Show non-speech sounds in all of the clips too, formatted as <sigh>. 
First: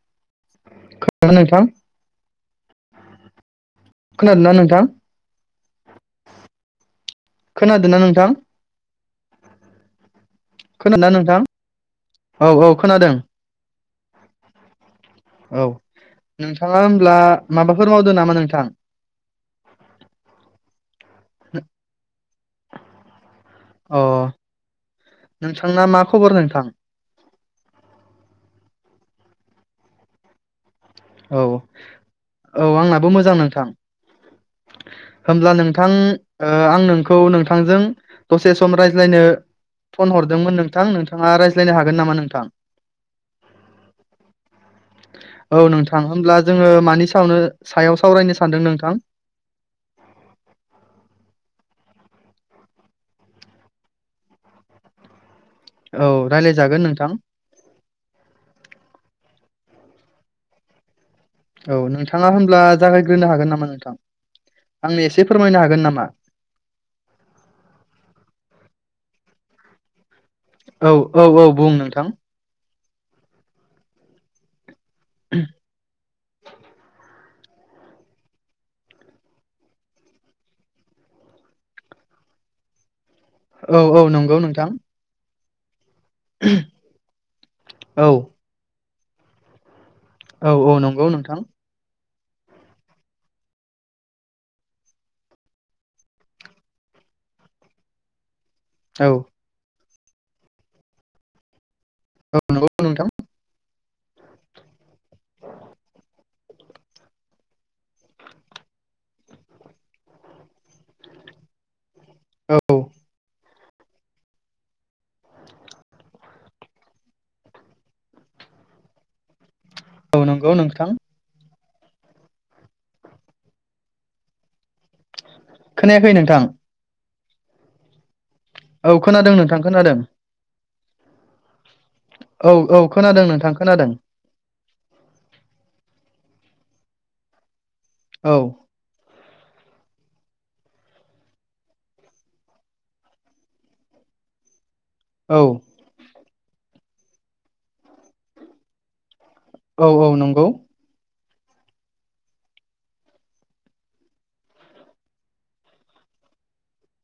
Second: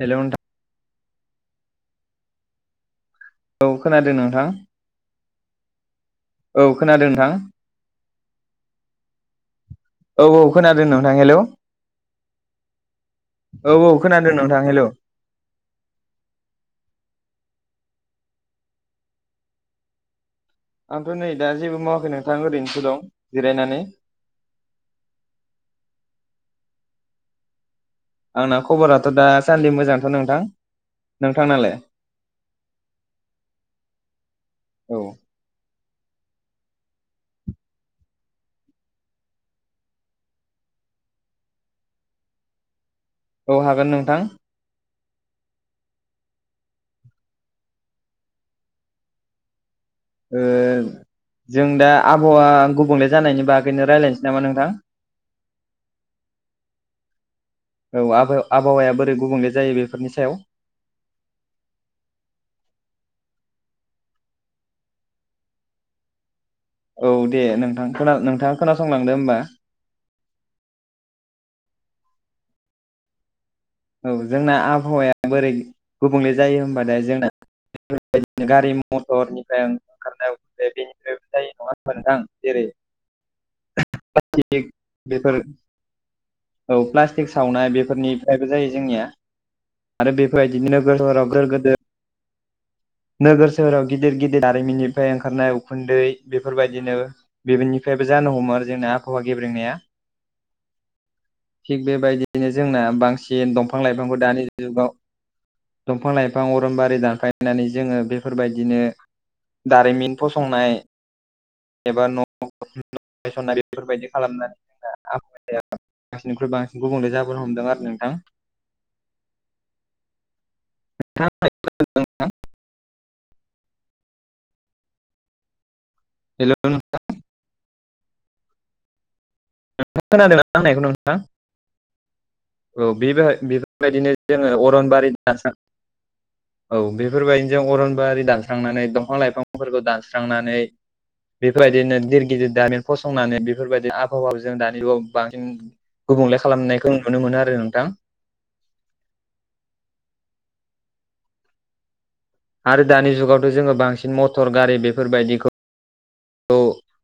Hello नोंथां खोना नोंथां? औ खोनादों नोंथां औ खोनादों नोंथां। खोनादोंना नोंथां औ औ खोनादों नोंथां हेलौ औ औ खोनादों। औ खोनादों नोंथां हेल' औ नोंथाङा होमब्ला माबाफोर मावदों नामा नोंथां? <inaudible> आंथ' नै दा जेबो मावाखै नोंथां ओरैनोसो दं जिरायनानै। अ नोंथांना मा खबर नोंथां? आंना खबराथ' दा सान्दि मोजांथ' नोंथां। औ नोंथांनालाय औ आंनाबो औ मोजां नोंथां। औ होमब्ला नोंथां ओ आं नोंखौ नोंथांजों दसे सम रायज्लायनो फन हरदोंमोन नोंथां, नोंथाङा रायज्लायनो हागोन नामा नोंथां? औ हागोन नोंथां। औ, नोंथां होमब्ला जोङो मानि सायावनो सायाव सावरायनो सानदों नोंथां? ओ जों दा आबहावा गुबुंले जानायनि बागैनो रायज्लायनोसै नामा नोंथां। औ रायज्लायजागोन नोंथां। औ आब-आबहावाया बोरै गुबुंले जायो बेफोरनि सायाव। औ नोंथाङा होनब्ला जागायग्रोनो हागोन नामा नोंथां आंनो एसे फोरमायनो हागोन नामा? औ दे नोंथां खोना नोंथाङा खोनासंलांदो होनबा। औ औ औ बुं नोंथां। औ जोंना आबहावाया बोरै गुबुंले जायो होनबा दा जोंना बेफोरबायदिनो गारि मथरनिफ्राय ओंखारनाय बेनिफ्रायबो जायो नङा होनबा नोंथां जेरै औ औ नंगौ नोंथां। बेफोर औ प्लास्टिक सावनाय औ बेफोरनिफ्रायबो जायो जोंनिया। आरो औ औ बेफोरबायदिनो नोगोर नंगौ सहराव नोंथां गोदोर गोदोर नोगोर सोहोराव गिदिर गिदिर दारिमिननिफ्राय ओंखारनाय उखुन्दै बेफोरबायदिनो बेनि फ्रायबो जानो हमो आरो जोंना औ आबहावा गेब्रेंनाया। थिग औ बेबायदियैनो नंगौ जोंना नोंथां बांसिन दंफां लाइफांफोर दानि जुगाव दंफां लाइफां अरनबारि दानफायनानै जोङो बेफोरबायदिनो दारिमिन फसंनाय एबा न' औ सननाय बेफोरबायदि खालामनानै <unintelligible> बांसिननिख्रुइ बांसिन गुबुंले जाबोनो हमदों आरो नोंथां। औ नोंगौ नोंथां। <unintelligible> खोनायाखै नों हेलौ नोंथां। औ खोनादों नोंथां। नोंथां खोनादों आं होनायखौ नोंथां औ बे खोनादों नोंथां खोनादों बेफोरबायदिनो जोङो अरनबारि <unintelligible> औ बेफोरबायदिनो जों अरन आरि औ दानस्रांनानै दंफां लाइफां फोरखौ दानस्रांनानै बेफोरबायदिनो गिदिर गिदिर दामिन फसंनानै बेफोरबायदि आ बहावा जों दानि औ बांसिन गुबुंले खालामनायखौ नुनो मोनो आरो नोंथां। औ औ नंगौ। आरो दानि जुगावथ' जोङो बांसिन मटर गारि बेफोरबायदिखौ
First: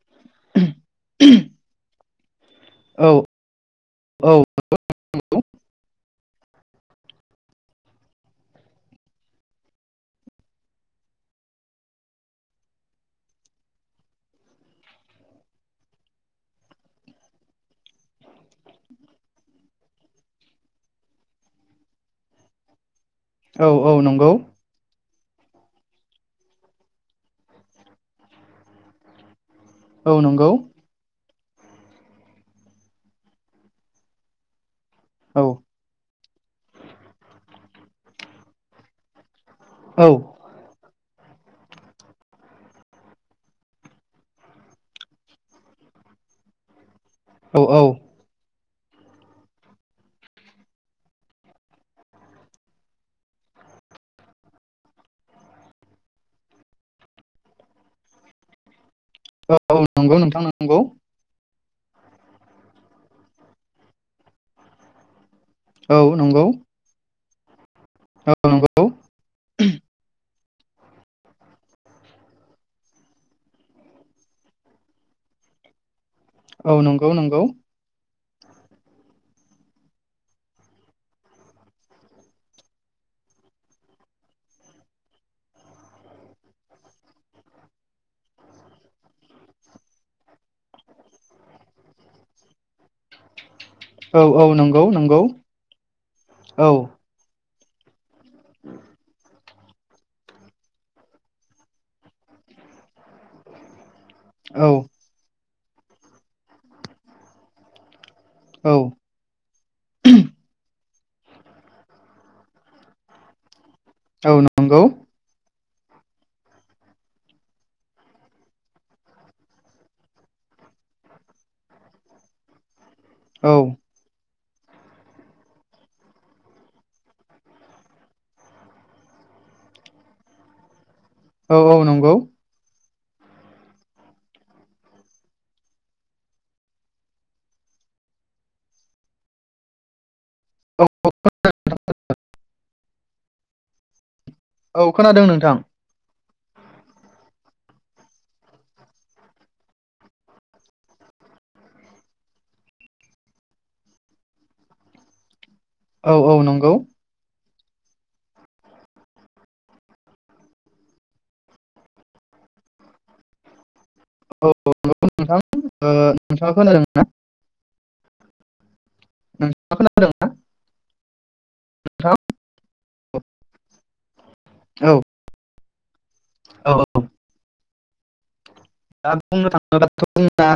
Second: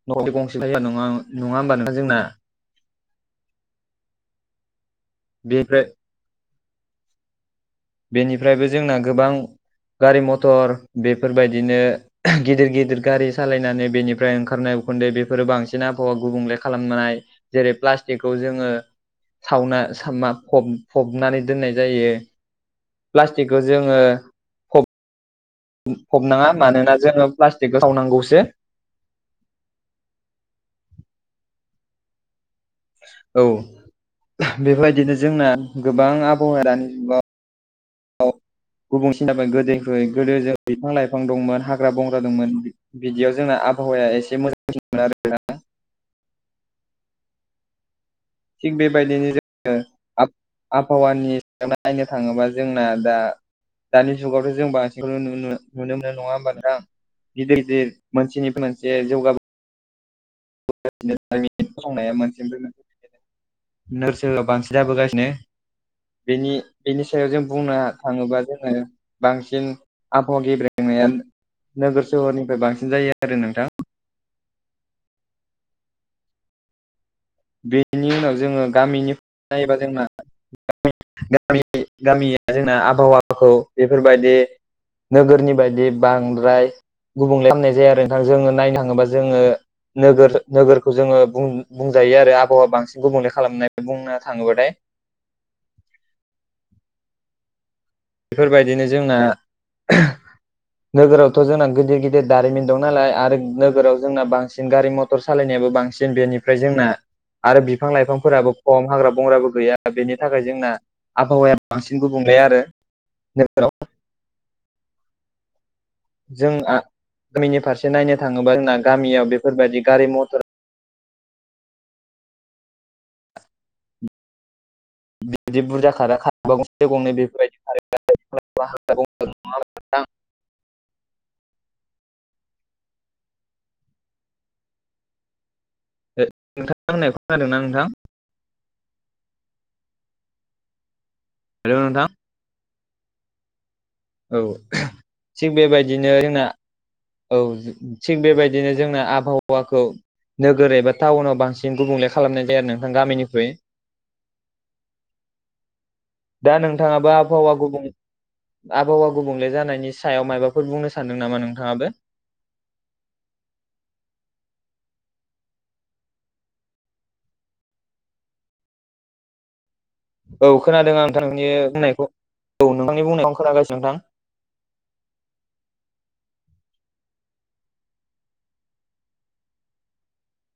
न' गंसे जायो नङा नङा होमबा जोंना औ औ। बेनिफ्राय बेनिफ्रायबो जोंना गोबां गारि मथर बेफोरबायदिनो गिदिर गिदिर गारि सालायनानै बेनिफ्राय ओंखारनाय उखुन्दै बेफोरो बांसिन आबहावा गुबुंले खालामनाय जेरै प्लास्टिकखौ जोङो सावना <unintelligible> फबनानै दोननाय जायो। प्लास्टिकखौ औ नंगौ। औ औ जोङो। नंगौ फब फबनाङा मानोना जोङो प्लास्टिकखो सावनांगौसो। औ नंगौ। औ बेबायदिनो औ जोंना गोबां आबहावाया दानि जुगाव <unintelligible> गुबुंसिन जाबाय गोदो औ गोदो बिफां लाइफां दंमोन हाग्रा बंग्रा दंमोन बिदियाव जोंना आबहावाया एसे मोजांसिनमोन आरो ना औ औ थिग बेबायदिनो जोङो <unintelligible> आबहावानि सायाव नायनो थाङोबा जोंना दा दानि जुगावथ' जों बांसिखौनो नुनो मोनो नङा होमबा नोंथां? गिदिर गिदिर मोनसेनिफ्राय मोनसे जौगाबो औ नंगौ नोंथां नंगौ <unintelligible> मोनसेनिफ्राय मोनसे नोरसो बांसिन जाबोगासिनो। औ नंगौ बिनि बेनि सायाव जों बुंनो औ थाङोबा जोङो नंगौ बांसिन आबहावा गेब्रेंनाया नोगोर सोहरनिफ्राय बांसिन जायो आरो नोंथां। औ नंगौ नंगौ। बेनि उनाव जोङो गामिनिफ्राय नायबा जोंना गामि गामि गामियाव जोंना आबहावाखौ बेफोरबादि नोगोरनि बायदि बांद्राय गुबुंले खालामामनाय जायो आरो नोंथां। जोङो नायनो थाङोबा जोङो नोगोर नोगोरखौ जोङो बुं-बुं जायो आरो आबहावा बांसिन गुबुंले खालामनानै बुंनो औ थाङोबाथाय। औ नोंगौ। औ। बेफोरबायदिनो जोंना नोगोरावथ' जोंना गिदिर गिदिर दारिमिन दं नालाय आरो नोगोराव जोंना औ बांसिन गारि मथर सालायनायाबो बांसिन बेनिफ्राय जोंना आरो बिफां लाइफांफोराबो औ खम, हाग्रा बंग्राबो गैया बेनि थाखाय जोंना आबहावाया बांसिन गुबुंले आरो। नोगोरफोराव। औ नंगौ। जों गामिनि फारसे नायनो थाङोबा जोंना गामियाव बेफोरबायदि गारि मथर औ। बिदि बुरजा खारा खारोबा गंसे गंनै बेफोरबायदि खारो <unintelligible> औ औ नंगौ। नोंथां आं होननायखौ खोनादों ना नोंथां? अ <unintelligible> हेल' नोंथां? औ खोनादों थिग नोंथां बेबायदिनो जोंना औ थिग बेबायदिनो जोंना आबहावाखौ नोगोर एबा टाउनाव बांसिन गुबुंले खालामनाय जाया नोंथां गामिनिख्रुइ। <unintelligible> दा नंगौ नोंथाङाबो आबहावा गुबुं आबहावा गुबुंले जानायनि सायाव मायबाफोर बुंनो सानदों नामा नोंथाङाबो? औ नंगौ नोंथां नोंथाङा खोनादों? ना <unintelligible> औ खोनादों आं नोंथांनि बुंनायखौ नोंथां औ नोंथांनि बुंनायाव आं खोनागासिनो नोंथां। औ औ औ। दा बुंनो थाङोब्लाथ' जोंना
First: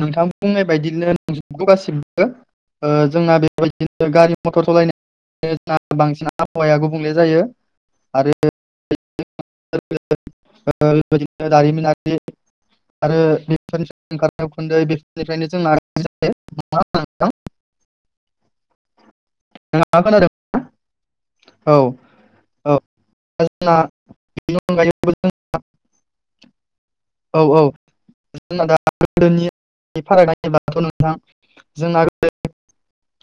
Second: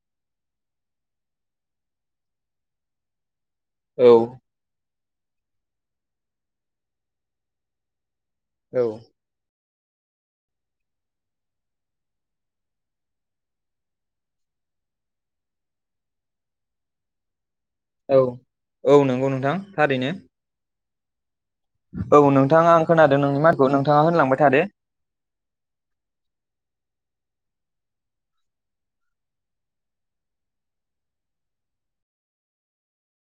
नोंथां बुंनाय बायदिनो <unintelligible> गासिबो जोंना बेबायदिनो औ गारि मटर सलायनाय <unintelligible> जोंहा बांसिन आबहावाया गुबुंले जायो आरो औ। <unintelligible> दारिमिन आरि <unintelligible> औ औ नंगौ नोंथां नोंथाङा थारैनो। खोनादों औ नोंथाङा औ आं खोनादों दा नोंनि माथोखौ जोंना नोंथाङा होनलांबाय बेनि थादो। अनगायैबो औ औ। जोंना दा गोदोनि फारागथि बाथ' नोंथां जोंना गोदो